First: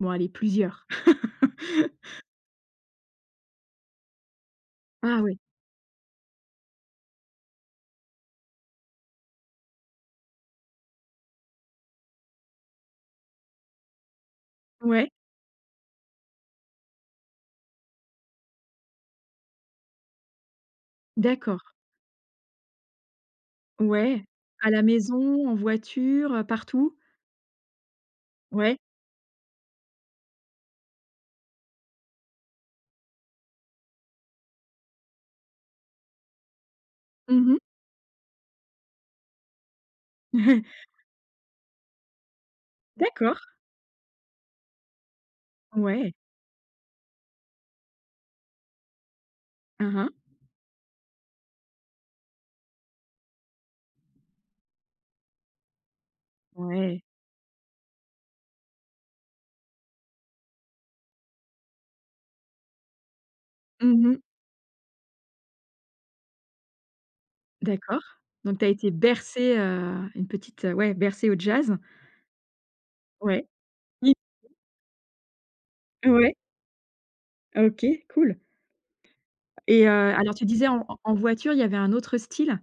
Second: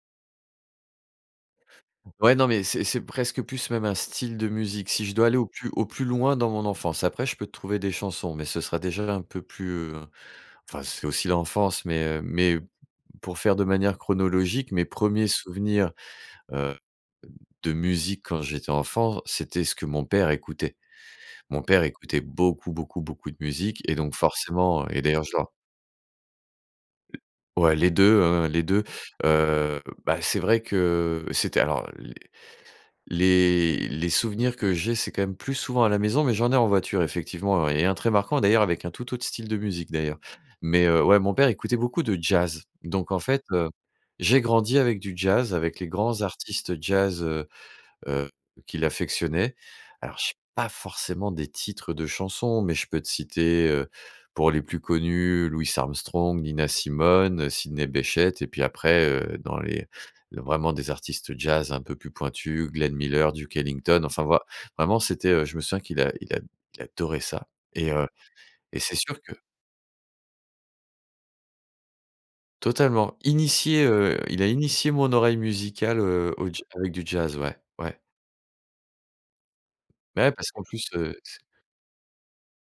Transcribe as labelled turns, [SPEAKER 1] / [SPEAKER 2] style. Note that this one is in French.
[SPEAKER 1] Bon, allez, plusieurs.
[SPEAKER 2] Ouais, non, mais c'est c'est presque plus même un style de musique, si je
[SPEAKER 1] Ah
[SPEAKER 2] dois aller
[SPEAKER 1] oui.
[SPEAKER 2] au plus au plus loin dans mon enfance. Après, je peux te trouver des chansons, mais ce sera déjà un peu plus, heu, enfin, c'est aussi l'enfance, mais heu, mais p p pour faire de manière chronologique, mes
[SPEAKER 1] Ouais.
[SPEAKER 2] premiers souvenirs, heu, d de musique quand j'étais enfant, c'était ce que mon père écoutait. Mon
[SPEAKER 1] D'accord.
[SPEAKER 2] père écoutait beaucoup, beaucoup, beaucoup de musique et donc
[SPEAKER 1] Ouais, à la
[SPEAKER 2] forcément et d'ailleurs, je
[SPEAKER 1] maison?
[SPEAKER 2] dois
[SPEAKER 1] En voiture? Heu, partout?
[SPEAKER 2] Ouais les 2, hein, les
[SPEAKER 1] Ouais.
[SPEAKER 2] 2. Heu, bah, c'est vrai que c'était alors, les les les souvenirs que j'ai, c'est, quand même, plus souvent à la maison, mais j'en ai en voiture,
[SPEAKER 1] Mmh mh.
[SPEAKER 2] effectivement, et 1 très marquant, d'ailleurs, avec un tout autre style de musique, d'ailleurs. Mais heu, ouais, mon père écoutait beaucoup de jazz. Donc, en fait,
[SPEAKER 1] D'accord.
[SPEAKER 2] heu, j'ai grandi avec du jazz, avec les
[SPEAKER 1] Ouais.
[SPEAKER 2] grands artistes jazz, heu, heu, qu'il affectionnait.
[SPEAKER 1] Hein, hein.
[SPEAKER 2] Alors, j'ai pas forcément des titres de chansons, mais je peux te citer, heu, pour les plus connus, Louis Armstrong, Nina
[SPEAKER 1] Ouais.
[SPEAKER 2] Simone, Sydney Bechet et puis, après, heu, dans les l vraiment des artistes jazz un peu plus pointus, Glen Miller, Duke Ellington.
[SPEAKER 1] Mmh mh.
[SPEAKER 2] Enfin, voil vraiment, c'était, heu, je me souviens qu'il a il ad il adorait ça et
[SPEAKER 1] D'accord,
[SPEAKER 2] heu,
[SPEAKER 1] donc tu as
[SPEAKER 2] et
[SPEAKER 1] été
[SPEAKER 2] c'est sûr que
[SPEAKER 1] bercé, heu, une petite ouais, bercé au jazz.
[SPEAKER 2] Totalement.
[SPEAKER 1] Ouais.
[SPEAKER 2] Initié,
[SPEAKER 1] Mi
[SPEAKER 2] heu, il a initié mon oreille musicale,
[SPEAKER 1] Ouais.
[SPEAKER 2] heu, au ja avec du jazz, ouais. Ouais.
[SPEAKER 1] OK, cool. Et heu,
[SPEAKER 2] Beh, ouais
[SPEAKER 1] alors, tu
[SPEAKER 2] parce qu'en
[SPEAKER 1] disais en e
[SPEAKER 2] plus,
[SPEAKER 1] en
[SPEAKER 2] heu, c
[SPEAKER 1] voiture, il y avait un autre style?